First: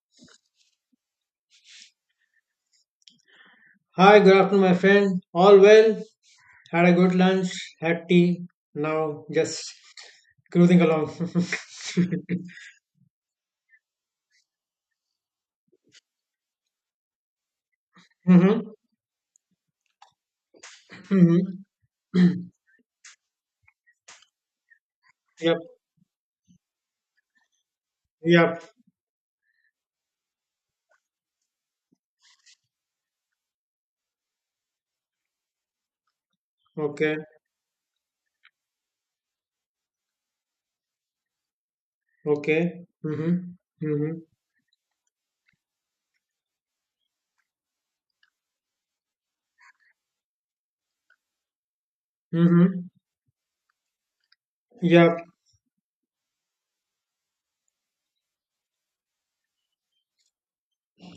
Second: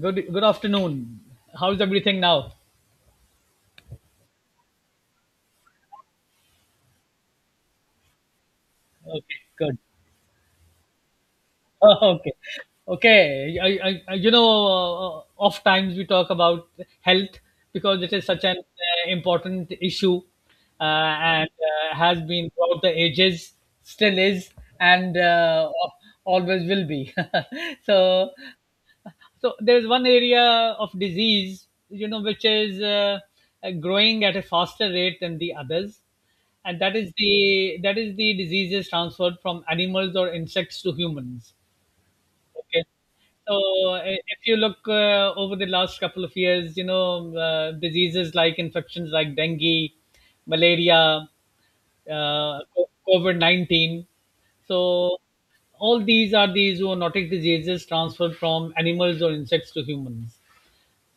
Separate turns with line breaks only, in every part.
Good afternoon. How's everything now?
Hi, good afternoon, my friend. All well? Had a good lunch, had tea. Now
Okay,
just
good.
cruising along.
Okay, okay. I oft times we talk about health, because it is such an
Mm-hmm.
important issue, and
Mm-hmm.
has been throughout the ages, still is, and
Yep.
always will be. So.
Yep.
So there's one area of disease, which is growing at a faster rate than the others, and that is
Okay.
the that is the diseases transferred from animals or insects to humans. Okay.
Okay. Mm-hmm.
So
Mm-hmm.
if you look over the last couple of years, diseases like infections like dengue, malaria, uh,
Mm-hmm.
COVID 19. So,
Yep.
all these are these zoonotic diseases transferred from animals or insects to humans.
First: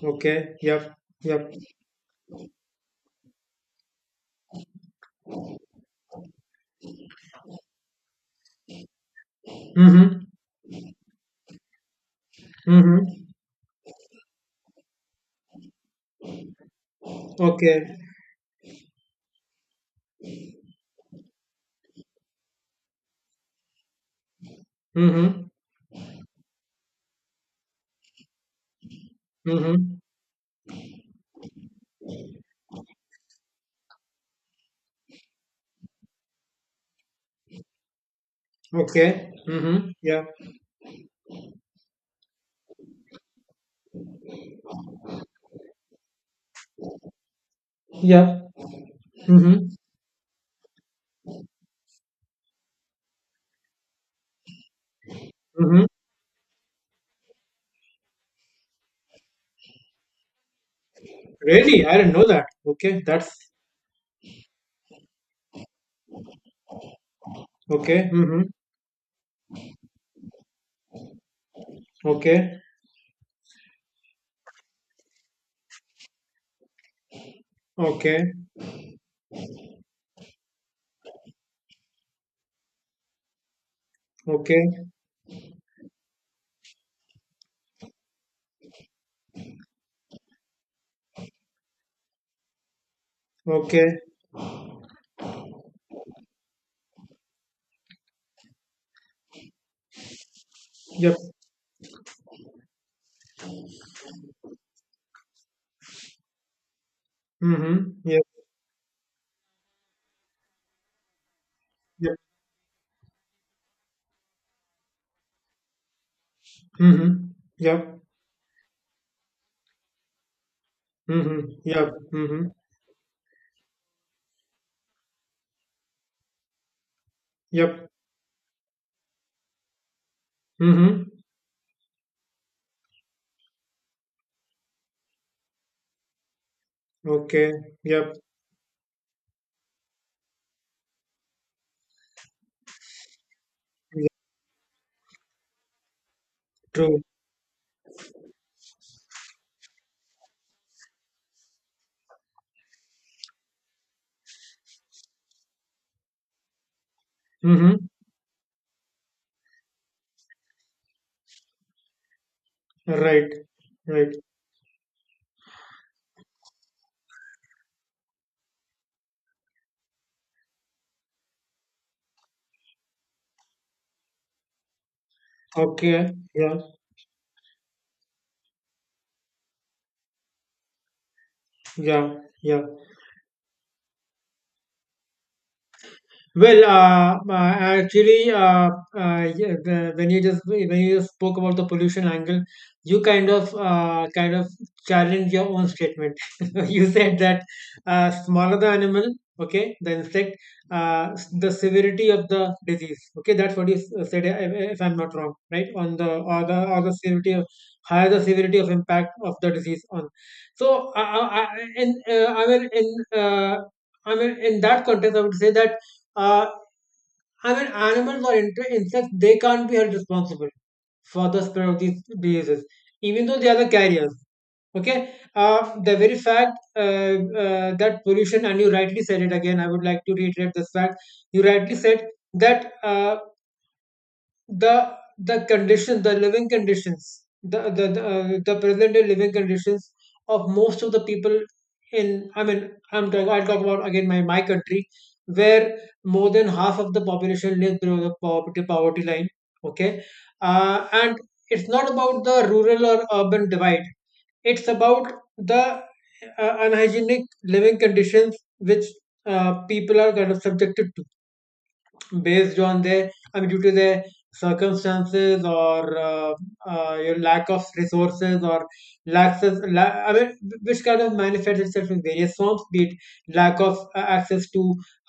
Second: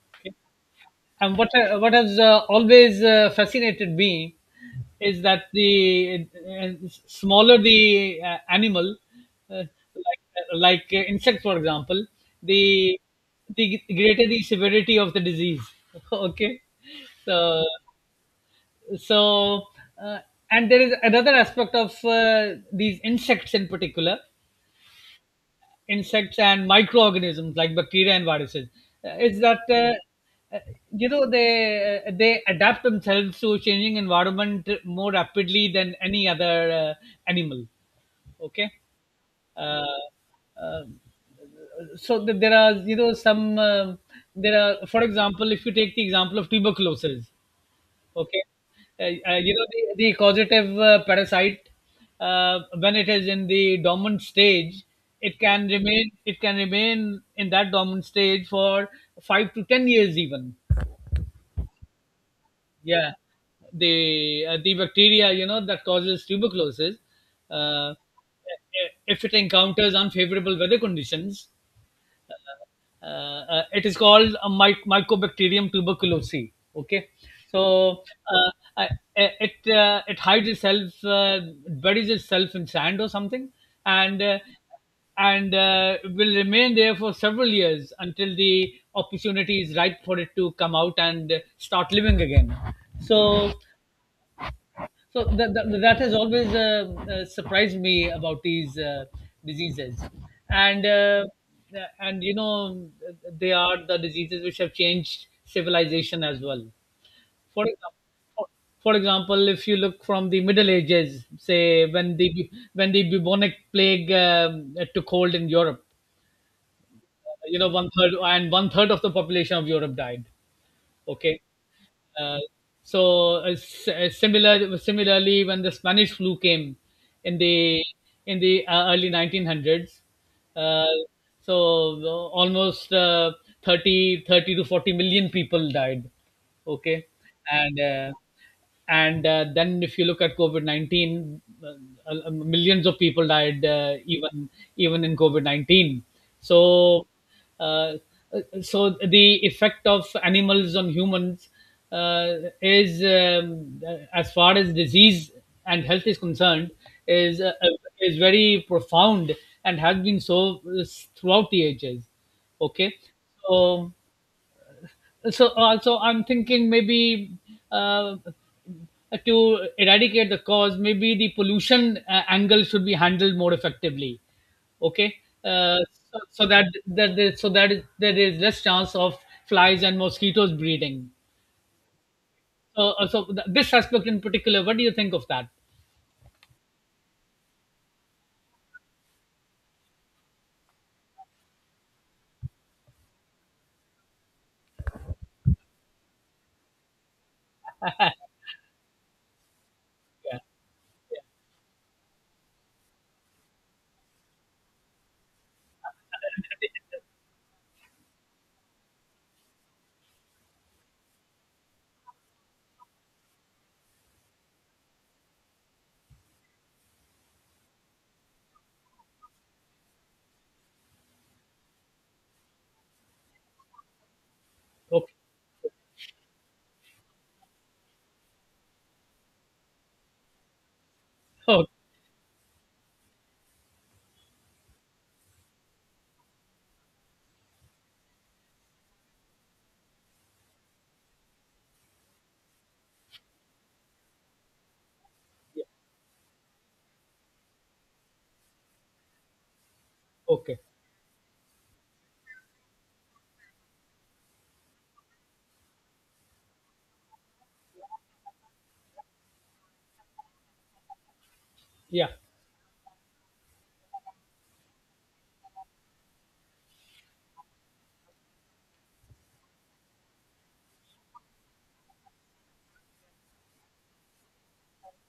Okay. Yep.
And what,
Yep.
uh, what has always fascinated me is that the uh, smaller the animal, uh, like,
Mm-hmm.
like insects, for example, the,
Mm-hmm.
the greater the severity of the disease. Okay. So,
Okay.
so uh, and there is another aspect of these insects in particular,
Mm-hmm.
insects and microorganisms like bacteria and viruses, is that
Mm-hmm.
they adapt themselves to changing environment more rapidly than any other animal. Okay.
Okay. Mm-hmm.
uh,
Yep.
uh, so there are, for example, if you take the example of tuberculosis. Okay.
Yep.
Uh,
Mm-hmm.
the causative parasite, when it is in the dormant stage, it can
Mm-hmm.
remain it can remain in that dormant stage for 5 to 10 years, even.
Really? I didn't know that. Okay.
Yeah,
That's
the bacteria, that causes tuberculosis, uh,
okay. Mm-hmm.
if it encounters unfavorable weather conditions,
Okay.
it is called a mycobacterium tuberculosis. Okay, so
Okay.
uh, I- it hides itself, buries itself in sand or something, and
Okay.
will remain there for several years until the opportunity is ripe for it to come out and start living again. So,
Okay.
so that has always surprised me about these diseases, and
Yep.
and you know they are the diseases which have changed civilization as well. For example,
Mm-hmm. Yep.
for, if you look from the Middle Ages, say
Yep.
when the bubonic plague took hold in Europe,
Mm-hmm.
one
Yep.
third and one third of the population of Europe died.
Mm-hmm.
Okay,
Yep.
uh,
Mm-hmm.
similarly when the Spanish flu came in the
Yep.
in the early 1900s, uh,
Mm-hmm.
so almost 30 thirty to 40 million people died. Okay,
Okay.
and uh,
Yep.
and then if you look at COVID-19, millions of people died,
Yep.
even even in COVID-19.
True.
So uh, so the effect of animals on humans, uh, is, as far as disease and health is concerned, is uh, uh,
Mm-hmm.
is very profound, and has been so throughout the ages. Okay.
Right.
so
Right.
so also I'm thinking, maybe uh, to eradicate the cause, maybe the pollution angle should be handled more effectively. Okay. uh,
Okay. Yeah.
so that there is less chance of flies and mosquitoes breeding.
Yeah. Yeah.
So this aspect in particular, what do you think of that?
Well, actually, yeah, when you just spoke about the pollution angle, you kind of challenged your own statement. You said that smaller the animal, okay, the insect,
Yeah.
the severity of the disease, okay, that's what you said, if I'm not wrong, right? On the or the or the severity of higher the severity of impact of the disease on. So, in I mean in uh, I mean in that context, I would say that uh, I mean, animals or insects, they can't be held responsible for the spread of these diseases, even though they are the carriers.
Okay.
Okay, the very fact that pollution, and you rightly said it again, I would like to reiterate this fact. You rightly said that. The condition the living conditions the present day living conditions of most of the people in, I mean, I'll talk about again my country where more than half of the population lives below the poverty line. Okay.
Okay.
And it's not about the rural or urban divide, it's about the unhygienic living conditions which people are kind of subjected
Yeah.
based on their, I mean, due to their circumstances or your lack of resources or lack I mean, which kind of manifests itself in various forms, be it lack of access to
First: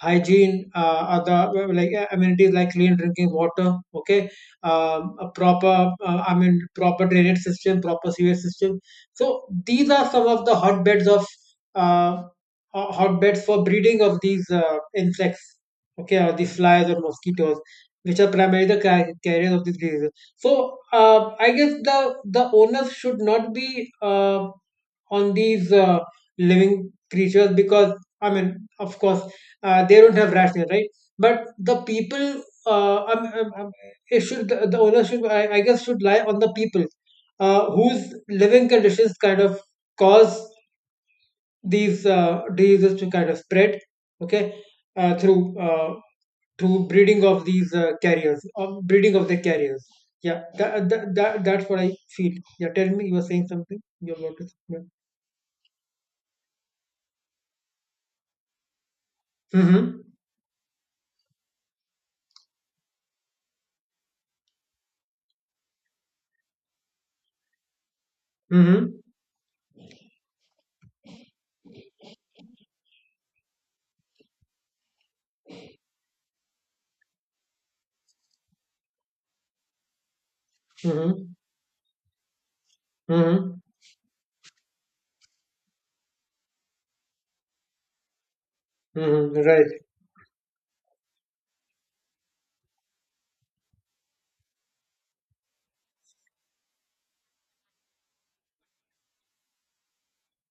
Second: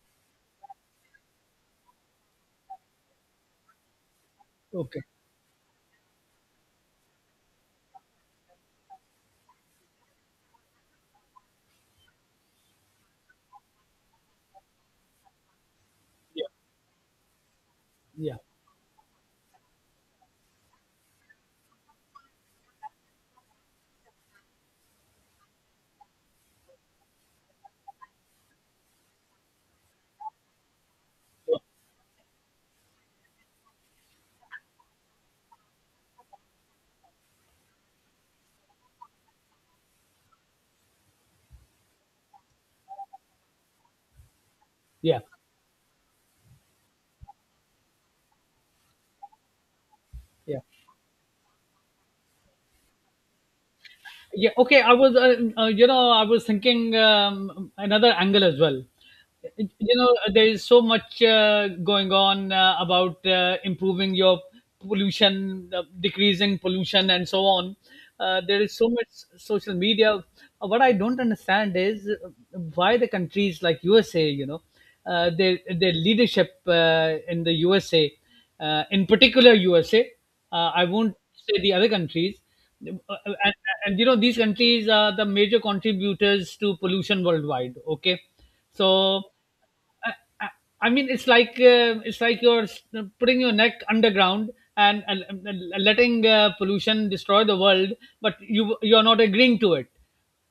hygiene, other like amenities like clean drinking water. Okay.
Okay. Yeah. Okay.
A proper, I mean proper drainage system, proper sewage system. So these are some of the hotbeds of, uh, hotbeds for breeding of these insects. Okay, or the
Yeah.
flies or mosquitoes, which are
Yeah.
primarily the carriers of these diseases. So I guess the onus should not be on these living creatures because, I mean, of course, they don't have rational, right? But the people, it should the onus should, I guess, should lie on the people, whose living conditions kind of cause these diseases to kind of spread. Okay,
Yeah.
through, to breeding of these carriers, of breeding of the carriers. Yeah,
Yeah.
that's what I feel. Yeah, tell me, you were saying something, you're about to.
Yeah,
Yeah.
okay. I was thinking, another angle as well. You
Mm-hmm.
know, there is so much going on about improving your pollution, decreasing pollution, and so on. There is
Mm-hmm.
so much social media. What I don't understand is why the countries like USA, their leadership, in the USA, in particular USA. I won't
Mm-hmm.
say the other countries. Uh, And,
Mm-hmm.
and these countries are the major contributors to pollution worldwide. Okay, so
Mm-hmm. Right.
I, I I mean, it's like you're putting your neck underground, and uh, letting pollution destroy the world, but you're not agreeing to it.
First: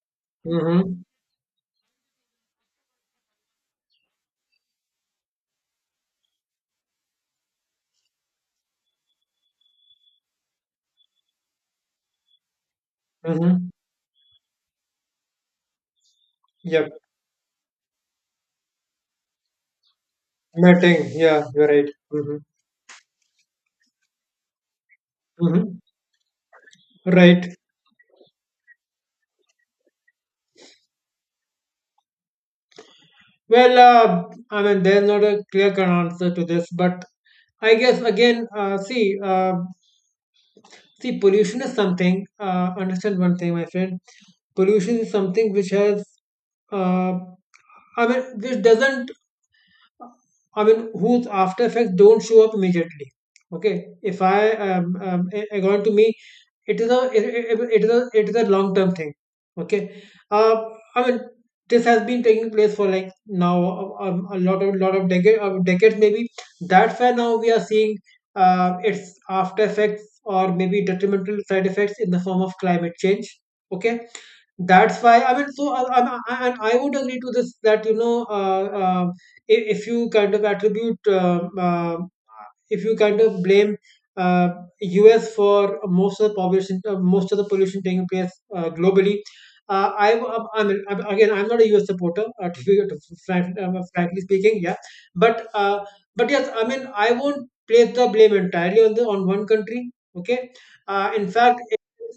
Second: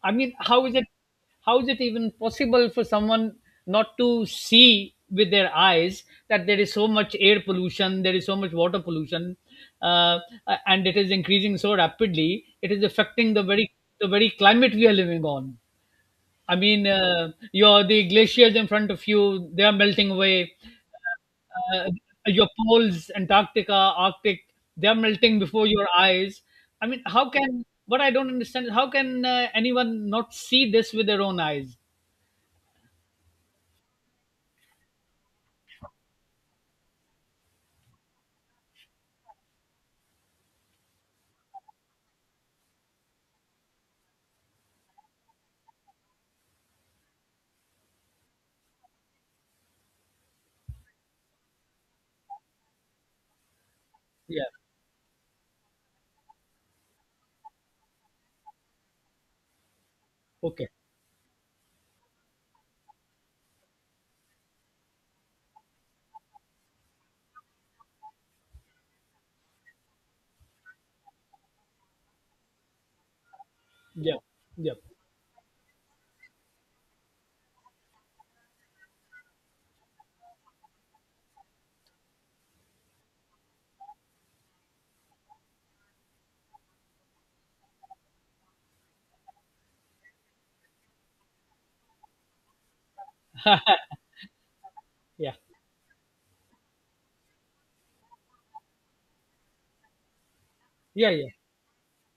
I mean,
Mm-hmm.
how is it even possible for someone not to see with their eyes that there is so much air pollution, there is so much water pollution, uh, and it is increasing so rapidly. It is affecting the
Mm-hmm.
very the very climate we are living on. I mean,
Yep.
your the glaciers in front of you, they are melting away.
Matting, yeah, you're
Uh,
right.
uh,
Mm-hmm.
your poles, Antarctica, Arctic, they are melting before
Mm-hmm.
your eyes. I mean, how
Right.
can what I don't understand is, how can anyone not see this with their own eyes?
Well, I mean, there's not a clear cut answer to this, but I guess again, uh, See, pollution is something, understand one thing, my friend. Pollution is something which has, uh, I mean, which doesn't, I mean, whose after effects don't show up immediately. Okay, if
Yeah.
I, according to me, it is a, it is a long term thing. Okay. uh,
Okay.
I mean, this has been taking place for like now a, a lot of, decade of decades maybe. That's why now we are seeing its after effects or maybe detrimental side effects in the form of climate change. Okay.
Yeah. Yeah.
That's why, I mean, so and I would agree to this that, you know, if you kind of attribute, if you kind of blame uh, US for most of the population, most of the pollution taking place globally, I mean, again, I'm not a U S supporter, to, to frank, frankly speaking, yeah,
Yeah.
but yes, I mean, I won't place the blame entirely on the on one country. Okay,
Yeah.
in
Yeah.
fact,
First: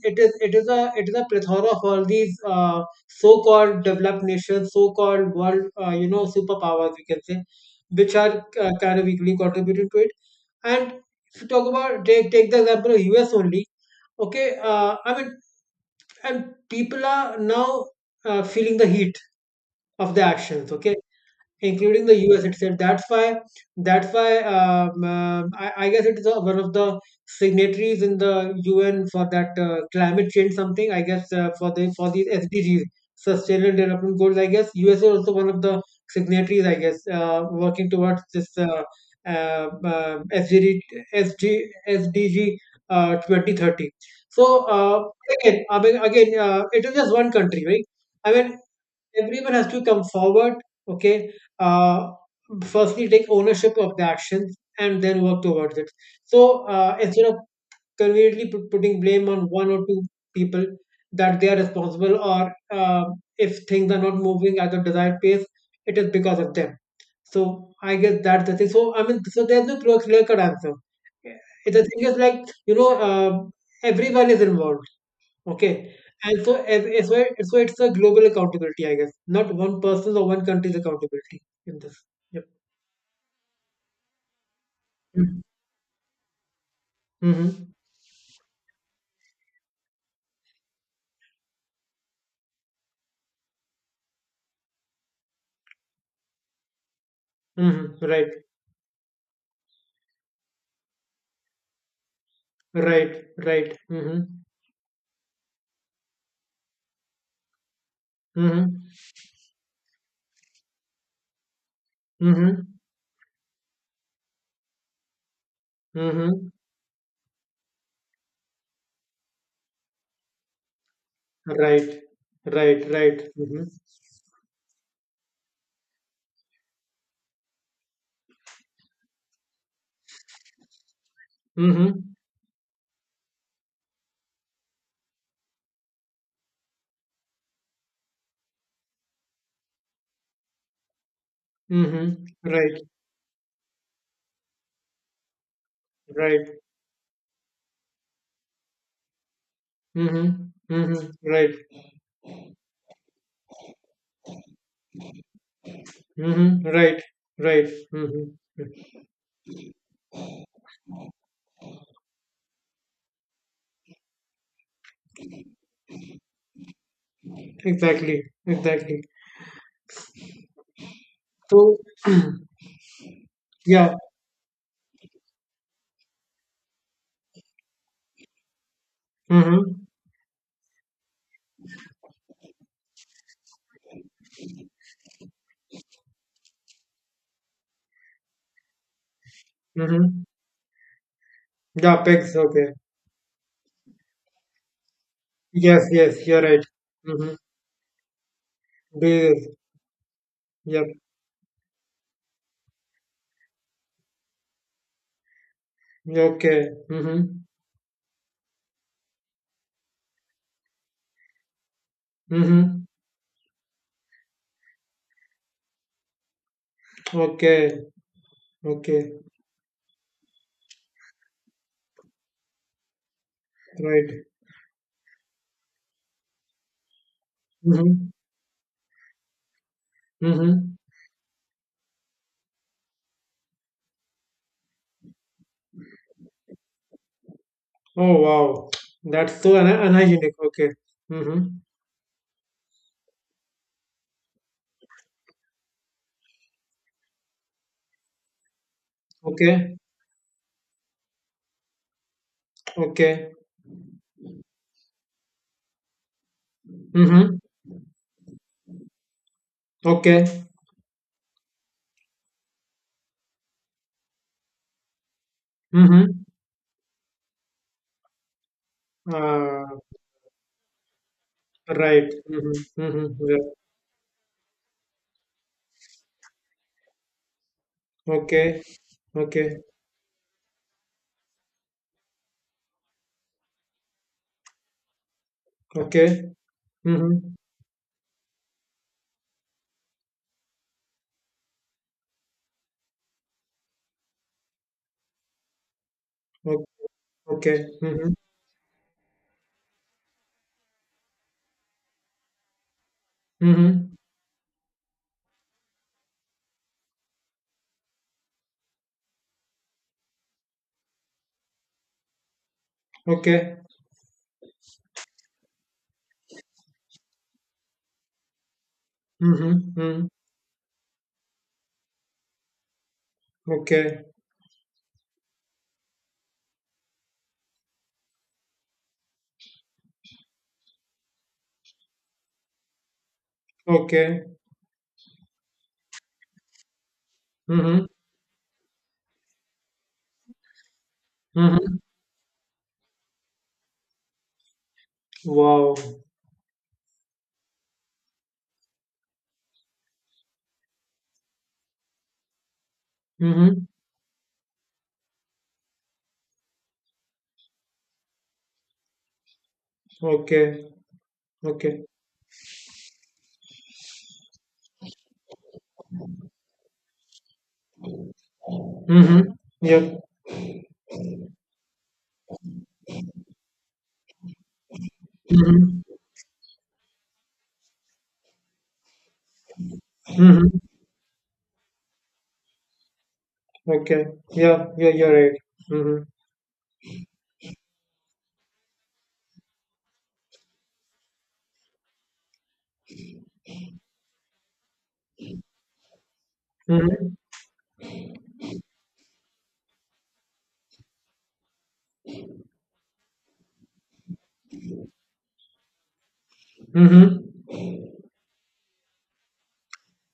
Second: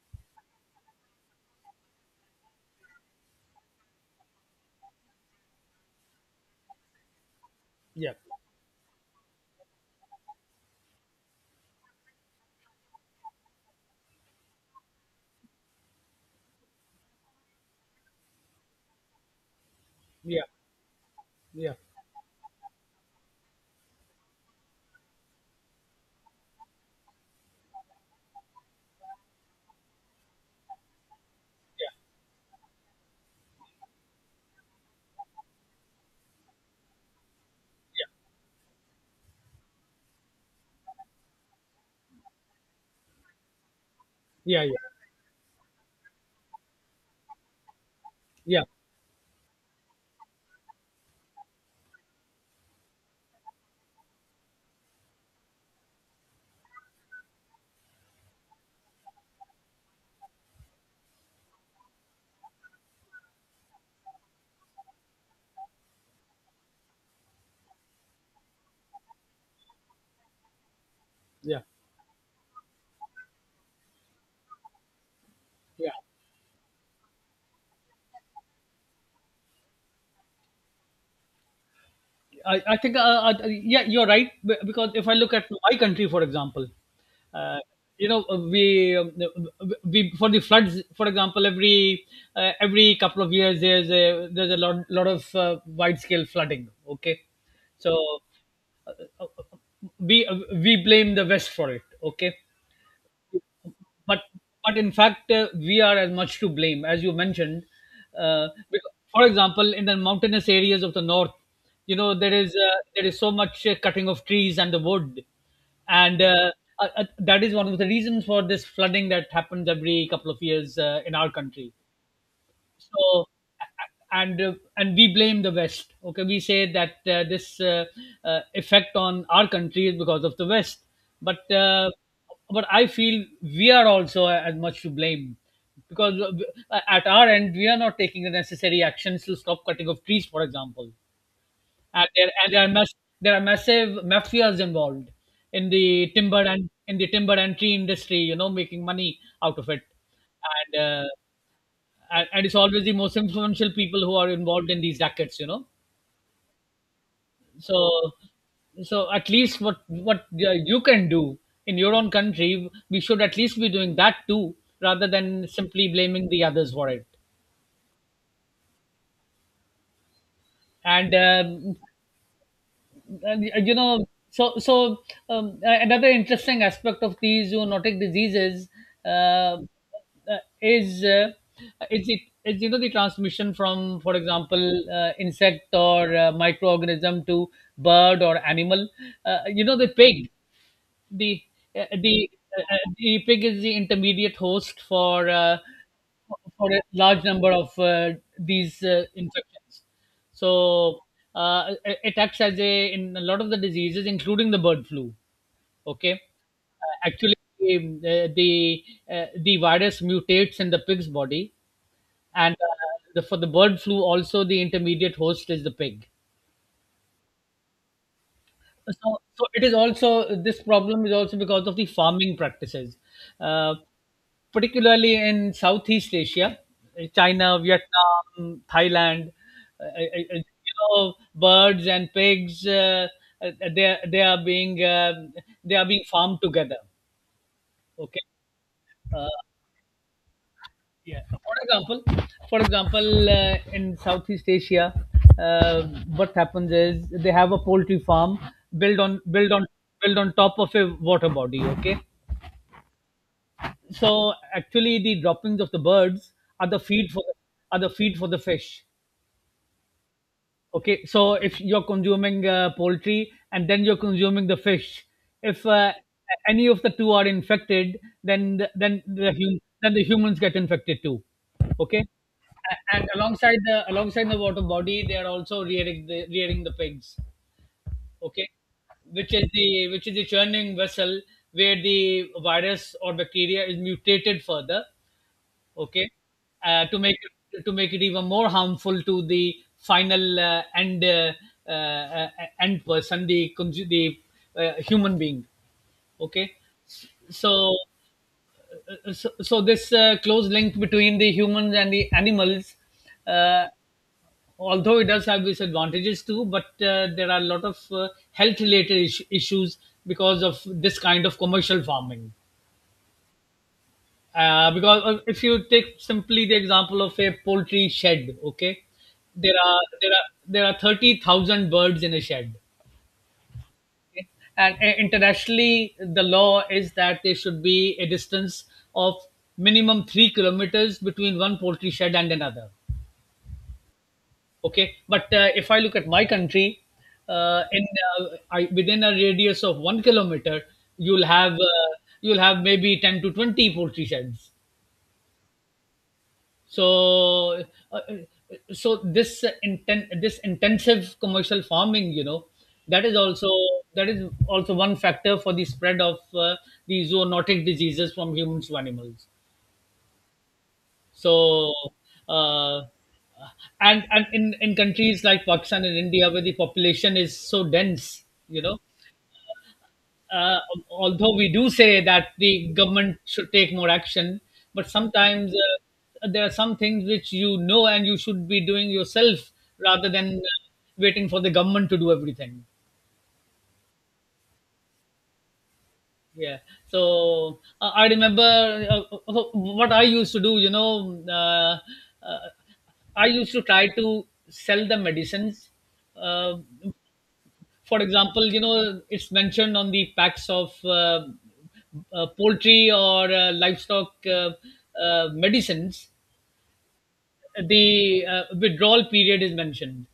it is a plethora of all these so-called developed nations, so-called world you know, superpowers, we can say, which are kind of equally contributing to it. And if you talk about take the example of US only, okay, I mean, and people are now feeling the heat of the
Yeah.
actions. Okay,
Yeah. Yeah. Yeah.
including the US itself. That's why, I guess it is one of the signatories in the UN for that climate change something. I guess for the for these SDGs, Sustainable Development Goals. I guess US is also one of the signatories, I guess working towards this uh, um SDG SDG 2030.
Yeah.
So
Yeah.
again, I mean, again, it is just one country, right? I mean,
Yeah. Yeah.
everyone has to come forward. Okay. uh, Firstly, take ownership of the actions and then work towards it. So instead of conveniently putting blame on one or two people that they are responsible, or if things are not moving at the desired pace, it is because of them. So I guess that's the thing. So, I mean, so there's no clear cut answer.
Yeah.
The thing is, like, you know uh, everyone is involved.
Yeah.
Okay. And so, as well. So it's a global accountability, I guess. Not one person's or one country's accountability in this. Yep.
I think, yeah, you're right. Because if I look
Mm-hmm.
at my country, for example, uh,
Mm-hmm.
you know, uh, we, um, we, for the floods, for example, every couple of years there's a lot of wide scale flooding. Okay, so
Mm-hmm. Right.
uh, uh, we blame the West for it. Okay,
Right. Right. Mm-hmm.
but but in fact, we are as much to blame, as you mentioned.
Mm-hmm.
Because, for example, in the mountainous areas of the north, there is
Mm-hmm.
uh, there is so much cutting of trees and the wood, and
Mm-hmm.
uh, uh, uh, that is one of the reasons for this flooding that happens every couple of years in our country.
Right. Right. Right.
so
Mm-hmm.
and uh, and we blame the West. Okay, we say that this effect on our country is because of the West, but
Mm-hmm.
I feel we are also as much to blame, because at our end we are not taking the necessary actions to stop cutting of trees, for example,
Mm-hmm.
and there and there are
Right.
mass, there are massive mafias involved in the timber
Right.
and in the timber and tree industry, making money out of it,
Mm-hmm.
and uh,
Mm-hmm. Right.
and it's always the most influential people who are involved in these rackets, you know.
Mm-hmm. Right. Right.
so
Mm-hmm.
so at least what you can do in your own country, we should at least be doing that too, rather than simply blaming the others for it.
Exactly. Exactly.
And
So
you
yeah.
know another interesting aspect of these zoonotic diseases, uh,
Mm-hmm.
uh, is uh, is it is, the transmission from, for example, insect or microorganism to bird or animal. uh, you know the
Mm-hmm.
pig the uh,
Yeah,
the
pigs. Okay.
the pig is the intermediate host for
Yes, yes, you're right.
a large
Mm-hmm.
number of these
Bees.
infections.
Yep.
So it acts as a in a lot of the diseases, including the bird flu. Okay,
Okay.
actually,
Mm-hmm.
um, uh, the the virus mutates.
Mm-hmm. Okay. Okay.
So, so it is also this problem is also because of the farming practices, uh,
Right.
particularly in Southeast Asia, China,
Mm-hmm.
Vietnam, Thailand.
Mm-hmm.
Birds and pigs, uh, they are- they are being uh, they are being farmed together.
Oh,
Okay.
wow.
Uh,
That's so unhygienic. Okay.
Yeah.
Mm-hmm.
For example, in Southeast Asia, uh, what happens is they have a poultry farm built on built on
Okay.
built on top of a water body. Okay,
Okay.
so actually the droppings of the birds are the feed for
Mm-hmm.
the fish.
Okay.
Okay, so if you're consuming poultry and then you're consuming the fish, if
Mm-hmm.
any of the two are infected, then the, then the hum-
Uh,
then the humans get infected too. Okay.
right. Mm-hmm. Mm-hmm.
And
Yeah.
alongside the water body, they are also rearing the pigs. Okay,
Okay.
which is
Okay.
the which is the churning vessel, where the virus or bacteria is mutated further. Okay,
Okay.
uh, to make
Mm-hmm.
to make it even more harmful to the final uh, uh, end person, the human being. Okay.
Okay. Okay.
so
Mm-hmm.
so, so this close link between the humans and the animals, uh,
Mm-hmm.
although it does have disadvantages too, but there are a lot of health related issues because of this kind of commercial farming.
Okay.
Because if you take simply the example of a poultry shed. Okay,
Mm-hmm. Mm-hmm.
there are 30,000 birds in a shed.
Okay.
Okay? And internationally, the law is that there should be a distance of minimum 3 kilometers between one poultry shed and another.
Okay.
Okay, but if I look at my country, uh, in
Mhm.
uh, within a radius of 1 kilometer you'll have
Mhm.
uh, you'll have maybe 10 to 20 poultry sheds.
Wow.
So uh, this intensive commercial farming, that is also,
Mhm.
that is also one factor for the spread of the zoonotic diseases from humans to animals.
Okay.
so
Okay.
uh, and in countries like Pakistan and India, where the population is so dense,
Mhm. Yep.
uh, although we do say that the government should take more action, but sometimes
Mhm.
there are some things which, you know, and you should be doing yourself rather than
Mhm.
waiting for the government to do everything.
Okay. Yeah. Yeah. You're right. Mhm.
Yeah. So I remember what I used to do, you know, uh, I used to try to sell the medicines. Uh,
Mhm.
for example, you know, it's mentioned on the packs of poultry or livestock medicines,
Mhm.
the withdrawal period is mentioned,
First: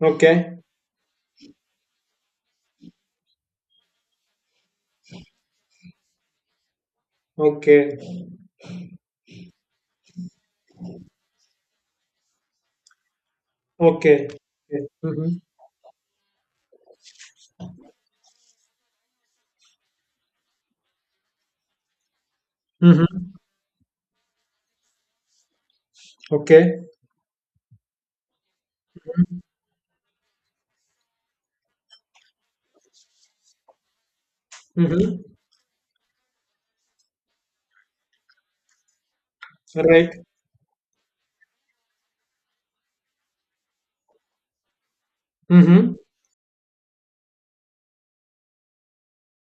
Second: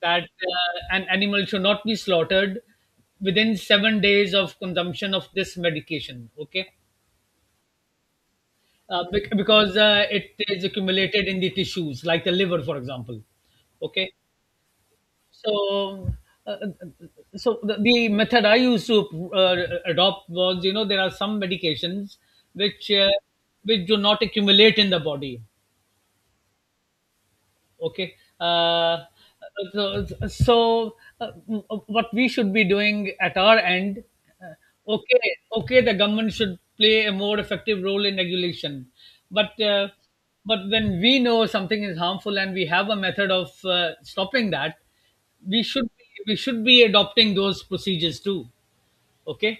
that
Okay.
an animal should not be slaughtered within 7 days of consumption of this medication. Okay.
Okay.
Because it is accumulated in the tissues, like the liver, for example. Okay.
Okay. Mhm.
So, uh, uh, uh, so the method I used to adopt was, you know, there are some medications which uh,
Mhm.
which do not accumulate in the body.
Okay.
Okay. uh, so, so what we should be doing at our end, uh, okay,
Mhm.
okay, the government should play a more effective role in regulation, but uh,
Right.
but when we know something is harmful and we have a method of stopping that, we should
Mhm.
be, we should be adopting those procedures too. Okay.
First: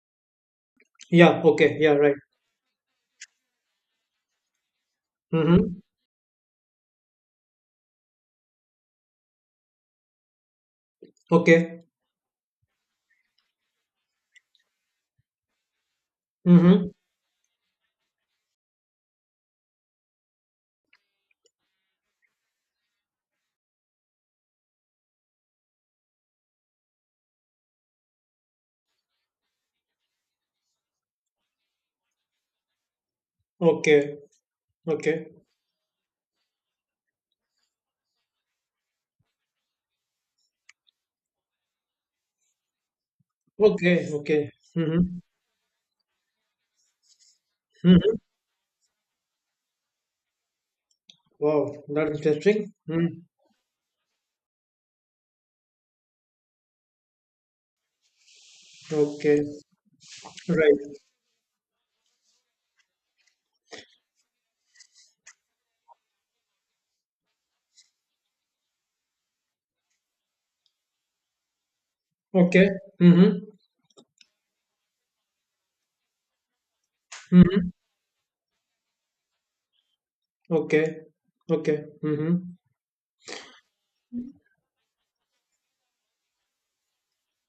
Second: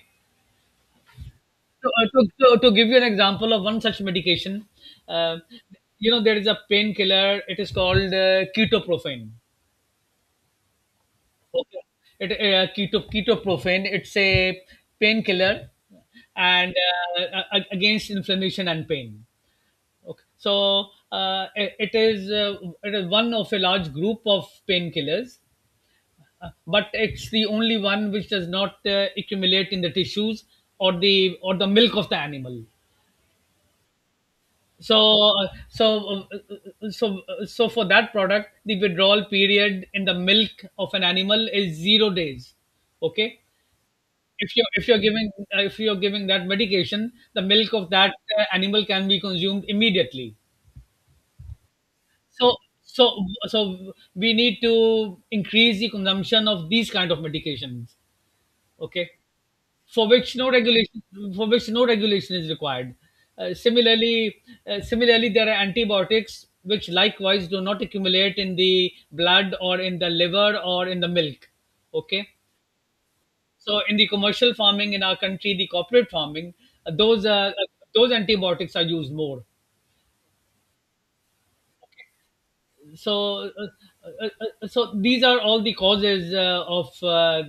Yeah. Okay.
to,
Yeah.
uh,
Right.
to, to give you an example of one such medication, uh,
Mhm.
you know, there is a painkiller. It is called ketoprofen.
Okay.
Okay. It keto Ketoprofen. It's a painkiller, and
Mhm.
against inflammation and pain. Okay. So it is one of a large group of painkillers, but it's the only one which does not accumulate in the tissues or the, or the milk of the animal.
Okay.
So
Okay.
so for that product, the withdrawal period in the milk of an animal is 0 days. Okay,
Okay. Okay.
if you're if you're
Mhm.
giving if you're giving that medication, the milk of that
Mhm.
animal can be consumed immediately.
Wow, that's
so
interesting.
so
Hmm.
so we need to increase the consumption of these kind of medications. Okay,
Okay.
for which no
Right.
regulation for which no regulation is required. uh, similarly Similarly, there are antibiotics which likewise do not accumulate in the blood or in the liver or in the milk. Okay.
Okay. Mm-hmm.
So in the commercial farming in our country, the corporate farming, uh, those uh, uh,
Mm-hmm.
those antibiotics are used more.
Okay. Okay. Mm-hmm.
So uh, so these are all the causes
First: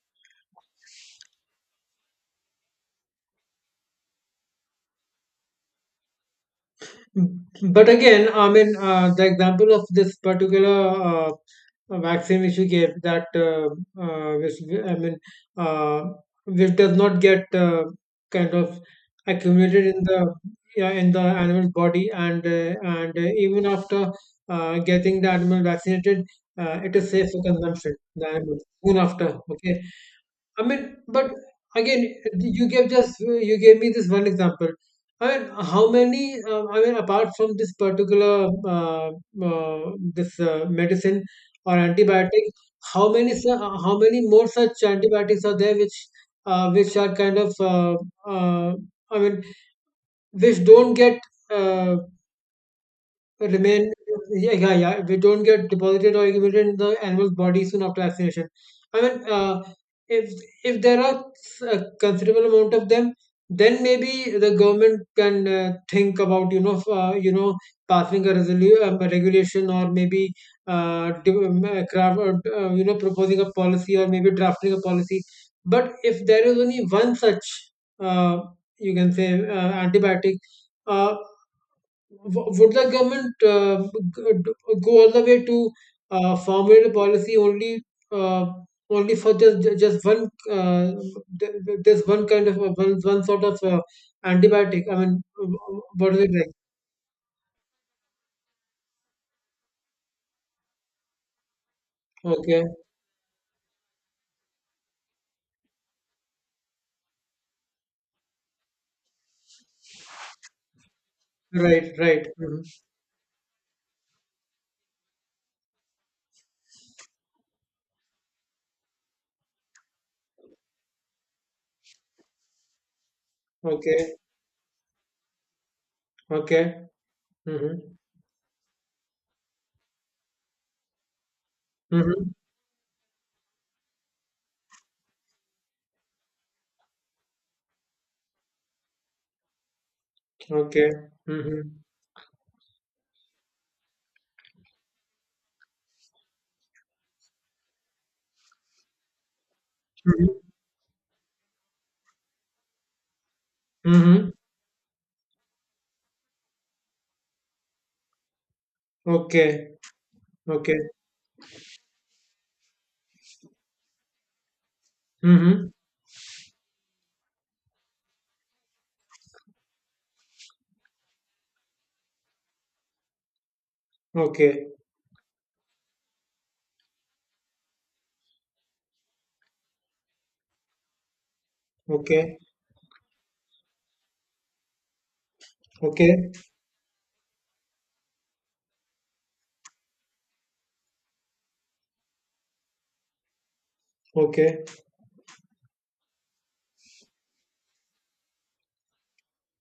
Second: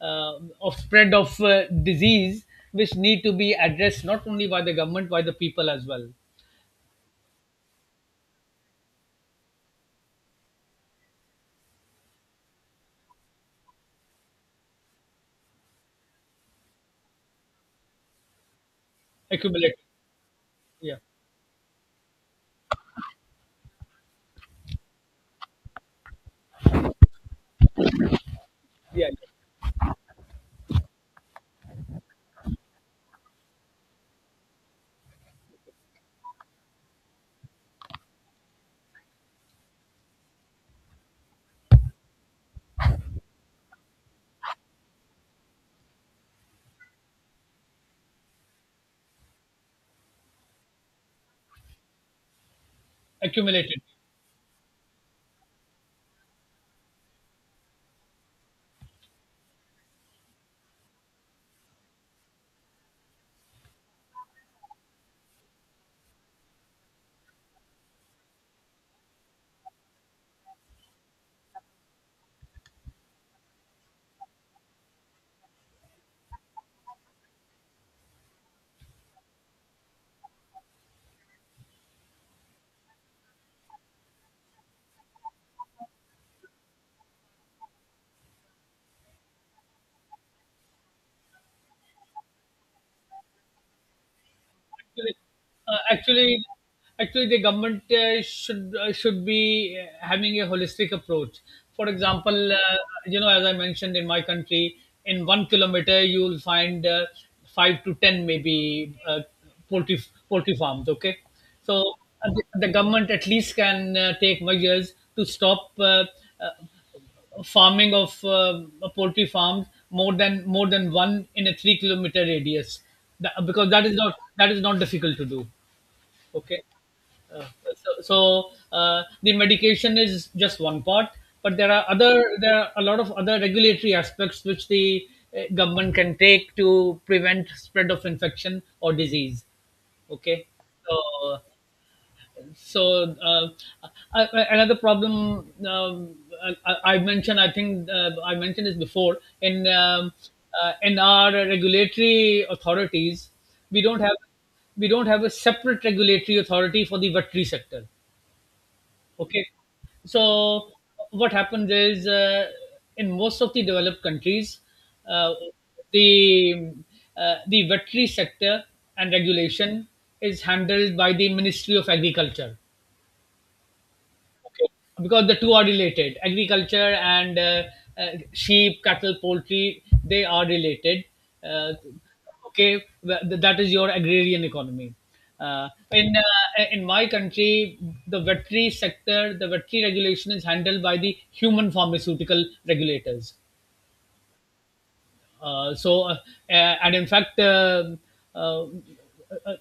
uh, of spread of disease, which need to be addressed not only by the government, by the people as well.
Hmm. But again, I mean, the example of this particular vaccine which you gave that, which, I mean, uh, which does not get kind of
Accumulated,
accumulated in the, yeah,
yeah,
in the animal body, and even after getting the animal vaccinated, it is safe for consumption. The animal soon
yeah,
after, okay. I mean, but again, you gave me this one example. I mean, how many? I mean, apart from this particular this medicine or antibiotic, how many more such antibiotics are there which, which are kind of uh, I mean, which don't get uh, it
accumulated.
remain, yeah, yeah, yeah. If it don't get deposited or accumulated in the animal's body soon after vaccination. I mean, if there are a considerable amount of them, then maybe the government can think about, you know, passing a a regulation, or maybe you know, proposing a policy, or maybe drafting a policy. But if there is only one such, uh, you can say antibiotic. Uh, would the government go all the way to formulate a policy only, uh, for just just one, this one kind of, one sort of antibiotic? I mean,
Actually, uh,
what is it
actually,
like?
actually, the government should be having a holistic approach. For example,
Okay,
you know, as I mentioned, in my country, in 1 kilometer you will find 5 to 10 maybe poultry poultry farms. Okay,
right,
so
right. Hmm.
the government at least can take measures to stop uh, farming of poultry farms more than one in a 3 kilometer radius. Because
Okay,
that is not difficult to do. Okay.
okay.
uh,
Hmm.
the medication is just one part, but
Hmm.
there are a lot of other regulatory aspects which the government can take to prevent spread of infection or disease. Okay.
Okay.
so
Hmm.
so uh, Another problem, I mentioned, I think I mentioned this before
Hmm.
in our regulatory authorities, we don't have,
Hmm.
we don't have a separate regulatory authority for the veterinary sector. Okay,
Okay.
so
Okay.
what happens is, in most of the developed countries, uh,
Hmm.
the the veterinary sector and regulation is handled by the Ministry of Agriculture.
Okay.
Okay. Because the two are related, agriculture and sheep, cattle, poultry, they are related. Uh,
Okay.
okay, well, that is your agrarian economy.
Okay.
In my country, the veterinary sector, the veterinary regulation is handled by the human pharmaceutical regulators.
Okay.
So, and in fact, uh, uh,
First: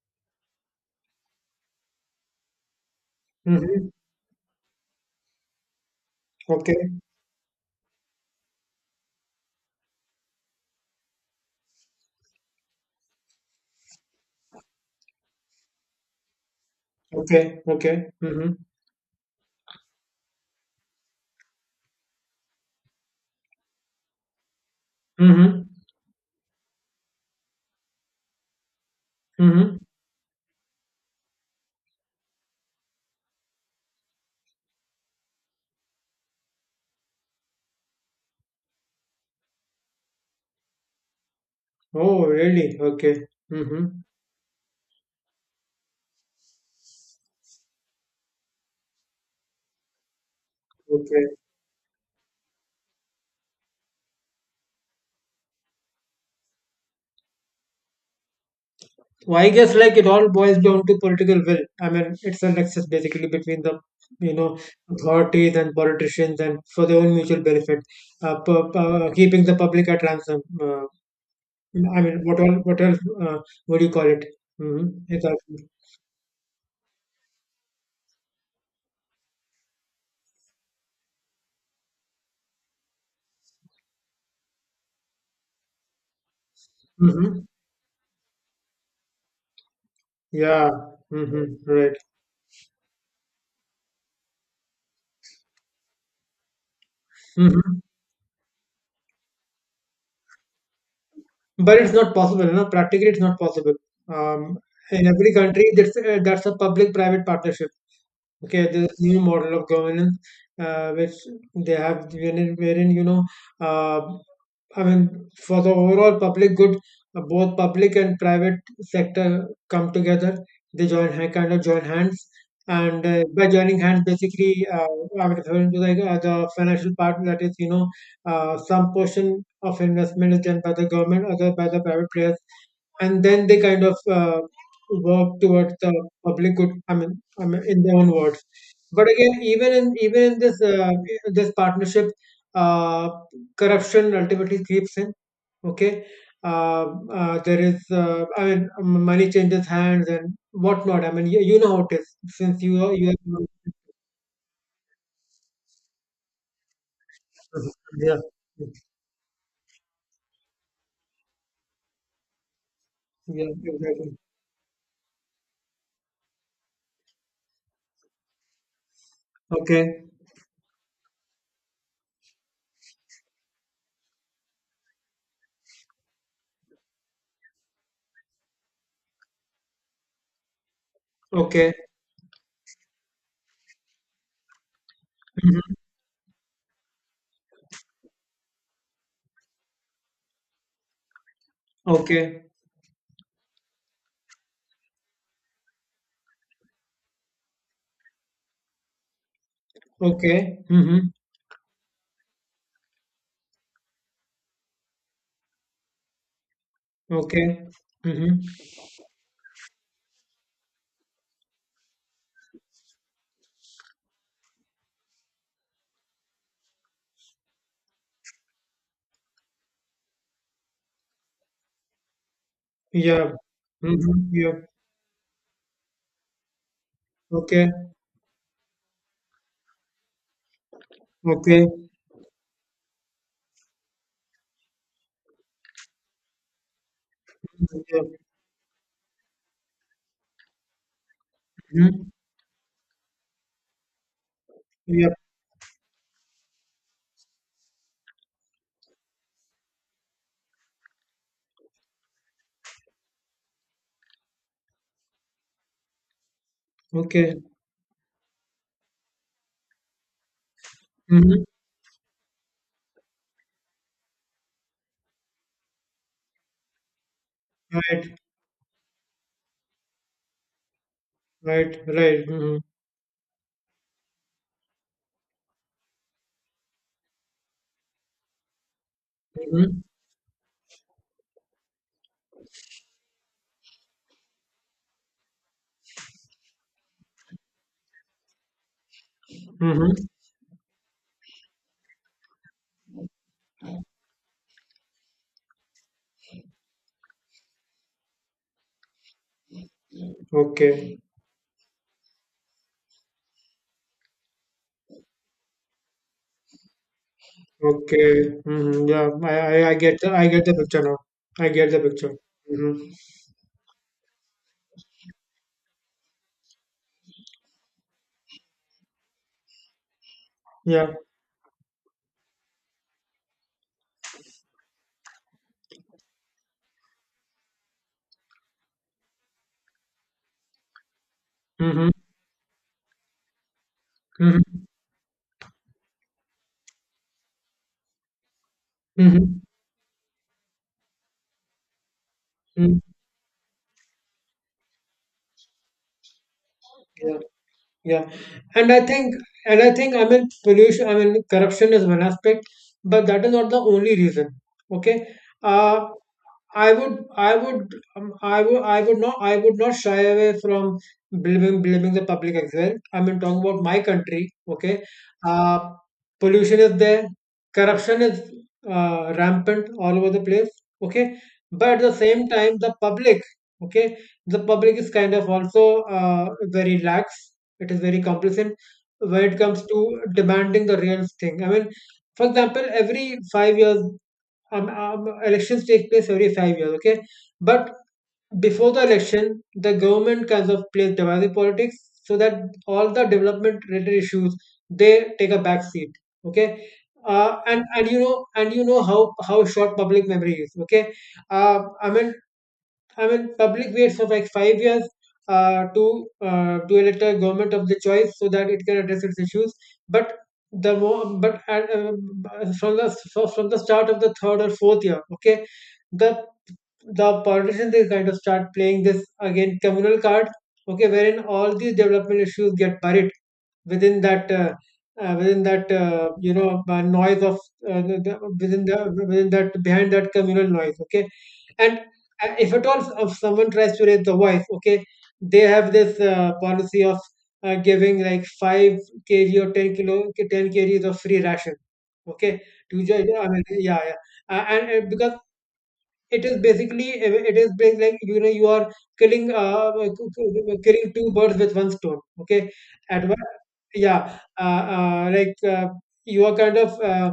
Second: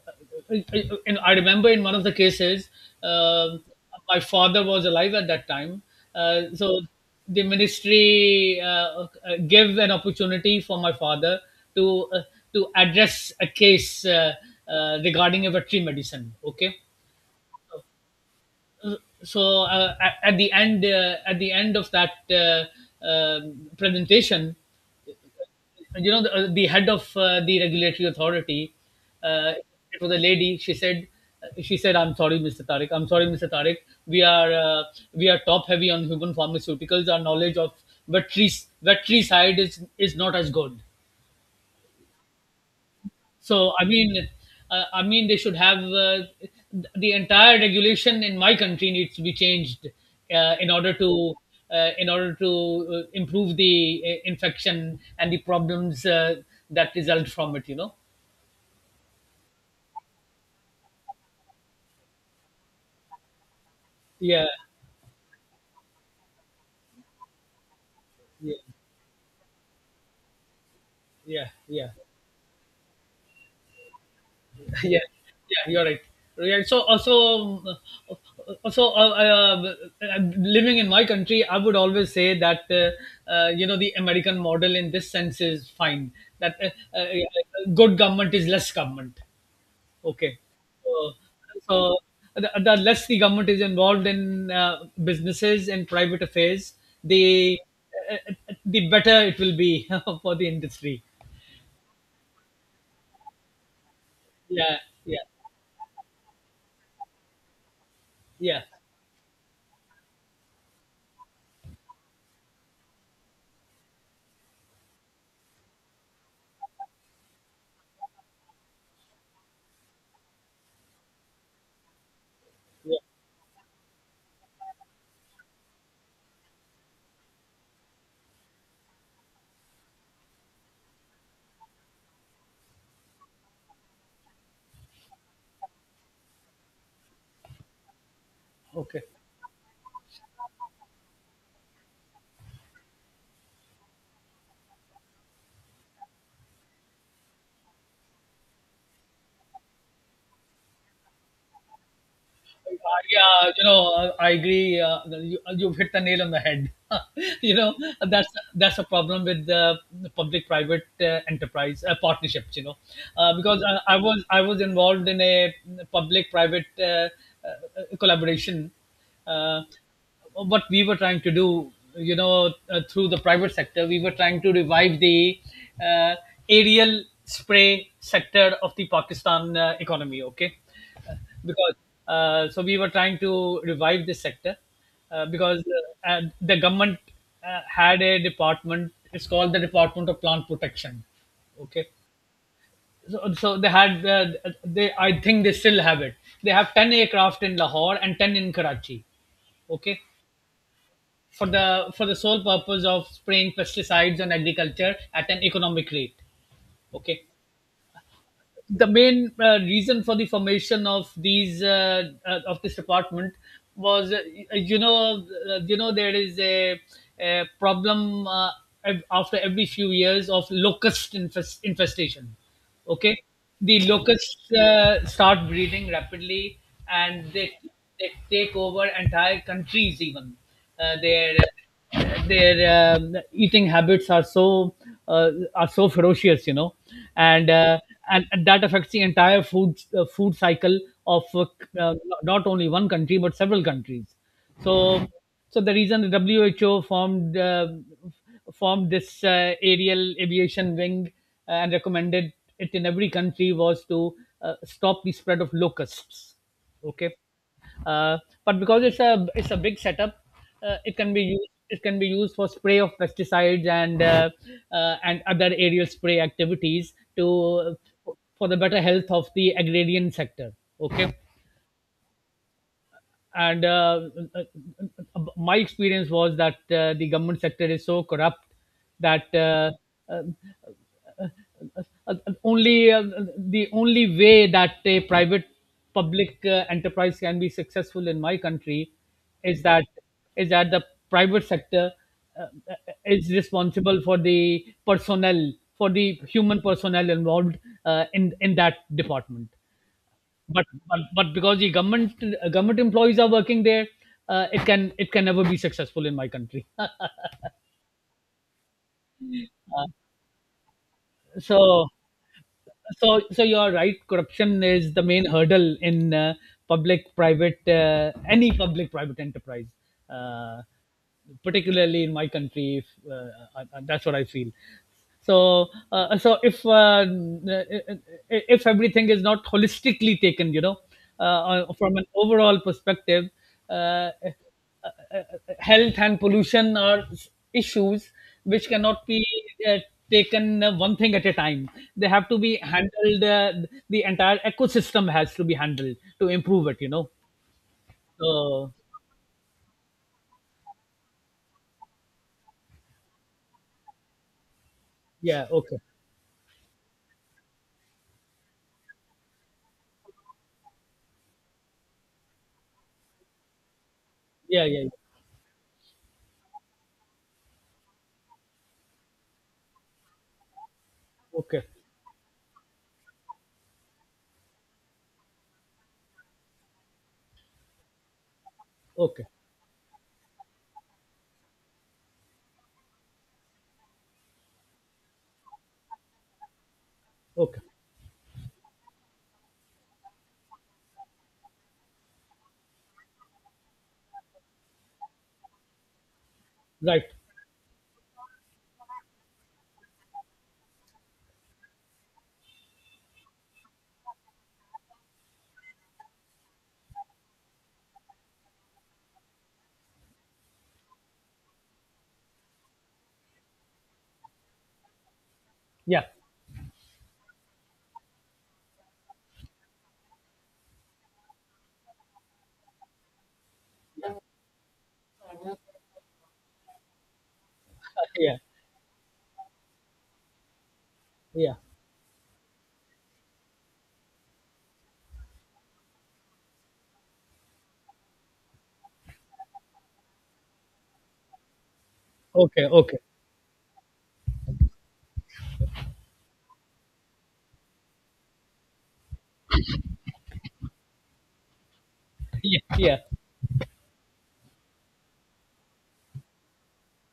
in, I remember, in one of the cases, um
Hmm.
my father was alive at that time. So,
Okay.
the ministry gave an opportunity for my father to uh, to address a case regarding a veterinary medicine. Okay.
Okay, okay. Mhm.
So at the end of that presentation,
Mhm.
you know, the head of the regulatory authority, uh,
Mhm.
it was a lady. She said, she said, "I'm sorry, Mr. Tariq, I'm sorry, Mr. Tariq, we are uh, we are top heavy on human pharmaceuticals. Our knowledge of veterinary, veterinary side is not as good."
Oh, really? Okay.
So I
Mhm.
mean, I mean, they should have the entire regulation in my country needs to be changed in order
Okay.
to improve the infection and the problems that result from it. You know.
So I guess like it all boils down to political will. I mean, it's a nexus basically between the, you
Yeah.
know authorities and politicians, and for their own mutual benefit,
Yeah.
keeping the public at ransom.
Yeah. Yeah.
I mean, what all, what else? What do you call it? Mm-hmm.
Yeah, yeah,
Exactly.
you're right. Yeah, so also, also uh, uh, living in my country, I would always say that you know, the American model in this sense is fine. That yeah,
Mm-hmm.
good government is less government. Okay,
Yeah.
so,
Mm-hmm. Right.
so the less the government is involved in businesses and private affairs, the
Mm-hmm.
the better it will be for the industry.
But it's not possible, practically it's not possible. Um,
Yeah,
in
yeah,
every country, that's a public-private partnership.
yeah,
Okay, this new model of governance which they have wherein you know uh, I mean, for the overall public good, both public and private sector come together. They join hand, kind of join hands,
yeah.
and by joining hands basically, I'm referring to like the financial part, that is, you know, some portion of investment is done by the government, other by the private players, and then they kind of work towards the public good. I mean, in their own words.
Okay.
But again, even in this this partnership, uh, corruption ultimately creeps in. Okay. uh, there is I mean, money changes hands and whatnot. I mean, you know how it is, since you are you
Yeah, you
are
know, I agree. You've hit the nail on the head. You
Mhm.
know,
Yeah,
that's that's a problem with the public-private enterprise partnerships. You know,
yeah, exactly.
I was involved in a public-private collaboration. Uh,
Okay,
what we were trying to do, you know, through the private sector, we were trying to revive the uh, aerial spray sector of the Pakistan economy. Okay. Uh,
okay.
because So we were trying to revive this sector because
Hmm.
the government had a department. It's called the Department of Plant Protection. Okay.
Okay,
So, so they had they I think they still have it. They have 10 aircraft in Lahore and 10 in Karachi, okay,
okay. Hmm.
for the sole purpose of spraying pesticides on agriculture at an economic rate. Okay.
Okay. Hmm.
The main reason for the formation of these of this department was, you know, you know, there is a problem, after every few years, of infestation. Okay,
Yeah.
the
Hmm.
locusts
Yeah.
start breeding rapidly and they
Okay,
they take over entire countries even. uh, their
okay.
their eating habits are so ferocious, you know, and,
Mm-hmm,
uh,
yeah.
and that affects the entire food, food cycle of uh,
Mm-hmm.
not only one country but several countries. so
Yep.
the reason, the WHO formed formed this aerial aviation wing and recommended it in every country was to stop the spread of locusts. Okay.
Okay.
uh, but because it's, a it's a big setup,
Mm-hmm.
it can be used for spray of pesticides and other aerial spray activities to,
Right.
for the better health of the agrarian sector. Okay.
Right. Right. Mm-hmm.
And uh, my experience was that the government sector is so corrupt that
Mm-hmm.
uh, uh, only the only way that a private, public enterprise can be successful in my country is that,
Mm-hmm.
is that the private sector uh, is responsible for the personnel, for the human personnel involved in that department. but,
Okay.
but but because the government, government employees are working there, it can, it can never be successful in my country.
Okay. Mm-hmm. Yeah. I
Uh,
get the I get the picture now. I get the
so
picture. Mm-hmm.
So, so you're right. Corruption is the main hurdle in public, private, any public private enterprise, uh,
Yeah.
particularly in my country. If, that's what I feel. So, uh, so if uh, uh, if everything is not holistically taken, you know,
Mm-hmm.
from an overall perspective, uh, uh,
Mm-hmm.
uh, uh, health and pollution are issues which cannot be
Mm-hmm.
uh, taken one thing at a time. They have to be
Mm-hmm.
handled. The entire ecosystem has to be handled to improve it. You know.
Yeah. Yeah, and
So
I think, and I think, I mean, pollution, I mean, corruption is one aspect, but that is not the only reason. Okay.
yeah. Okay.
uh, I would, I would, I would, I would not shy away from blaming the public as well. I mean, talking about my country.
Yeah. Yeah.
Okay.
Yeah.
uh, Pollution is there, corruption is rampant all over the place. Okay,
Okay.
but at the same time, the public. Okay, the public is kind of also very lax, it is very complacent when
Okay.
it comes to demanding the real thing. I mean, for example, every 5 years, elections take place every 5 years, okay?
Okay.
But before the election, the government kind of plays divisive politics, so that all the development related issues, they take a back seat, okay?
Right.
And you know how short public memory is, okay? Uh, I mean, I mean, public waits for like 5 years to elect a government of the choice so that it can address its issues. But the more, but at, from the so from the start of the third or fourth year, okay,
Yeah.
the the politicians, they kind of start playing this again communal card, okay, wherein all these development issues get buried within that. Within that you know noise of
Yeah.
the within that behind that communal noise, okay.
Yeah.
And if at all, if someone tries to raise the voice, okay, they have this policy of giving like 5 kg or 10 kilo 10 kgs of free ration, okay,
Okay. Okay.
I mean, yeah, yeah. And because it is basically like, you know, you are killing uh killing two birds with one stone, okay,
Yeah. Yeah.
at one, yeah. You are kind of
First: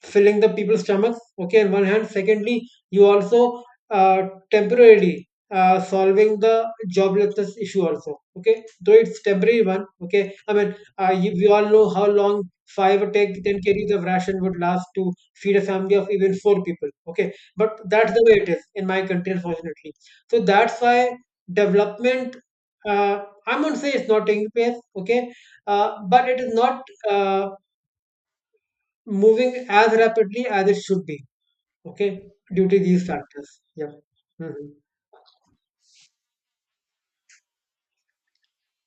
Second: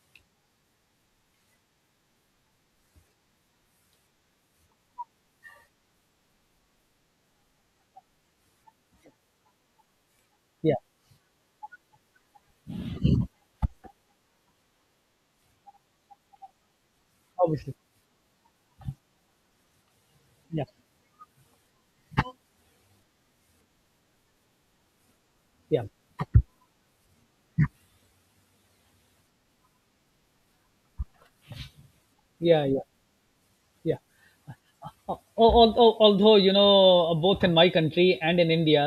filling the people's stomachs, okay, on one hand. Secondly, you also uh, temporarily solving the joblessness issue also, okay, though it's temporary one, okay. I mean,
Yeah.
we all know how long five or ten, 10 kgs of ration would last to feed a family of even 4 people, okay.
Obviously.
But that's the way it is in my country, unfortunately. So
Yeah.
that's why development uh, I'm going to say it's not taking place, okay.
Yeah.
But it is not uh, moving as rapidly as it should be, okay,
Yeah.
due to
Yeah.
these factors. Yeah.
Yeah.
Mm-hmm.
Although, you know, both in my country and in India,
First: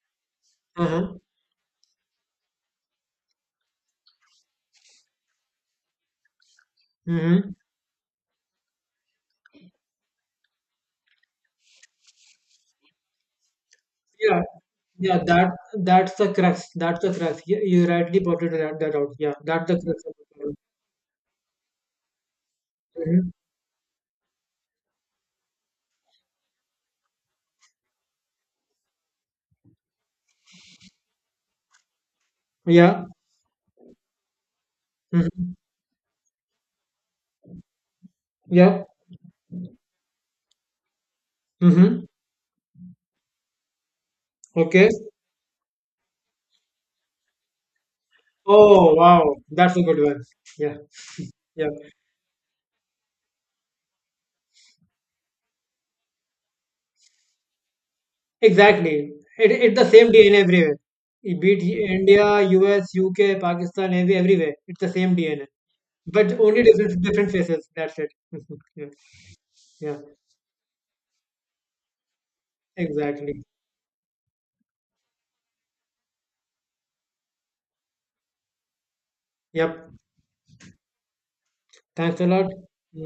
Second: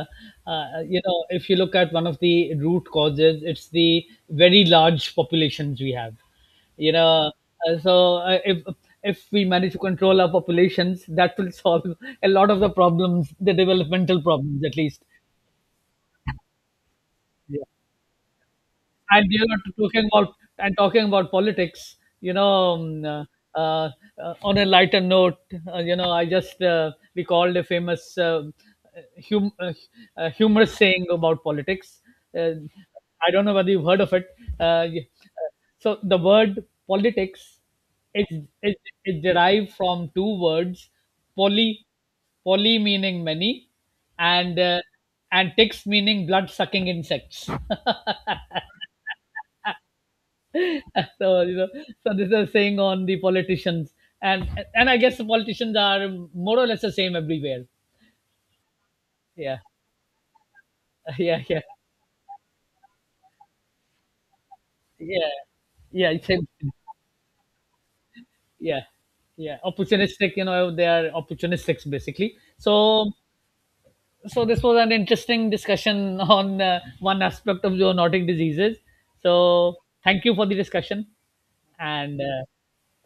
you
Uh-huh.
know, if you look at one of the root causes, it's the very large populations we have, you know.
Hmm.
uh, so uh, if if we manage to control our populations, that will solve a lot of the problems, the developmental
Yeah,
problems at least.
yeah, that's the crux.
Yeah.
You rightly pointed that out.
And
Yeah,
you know,
that's the crux
talking
of the
about,
problem.
and talking about politics, you know,
Mhm.
uh, uh, on a lighter note, you know, I just recalled a famous hum- uh, humorous saying about politics. uh,
Yeah.
I don't know whether you've heard of it. uh, y- uh,
Hmm.
so the word politics is, is,
Yeah.
is derived from two words: poly,
Hmm.
poly meaning many, and uh,
Okay.
and ticks, meaning blood sucking insects.
Oh wow, that's a good one. Yeah,
So you know,
yeah,
so this is saying on the politicians, and and I guess the politicians are more or less the same everywhere.
exactly.
Yeah.
It's the same DNA everywhere. It
Yeah,
beat
yeah,
India, US, UK, Pakistan, everywhere. It's the same
yeah,
DNA,
yeah, it's
but
same.
only different faces. That's it.
Yeah,
Yeah,
yeah,
yeah,
opportunistic, you know, they are opportunistics basically. So,
exactly.
so this was an interesting discussion on one aspect of zoonotic diseases. So
Yep.
thank you for the discussion, and
Thanks a lot.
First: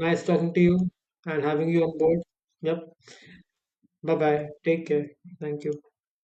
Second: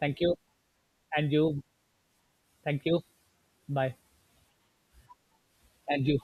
thank you
talking to you
and
and
you.
having you on board. Yep.
Thank you. Bye.
Bye bye. Take care. Thank you.
And you.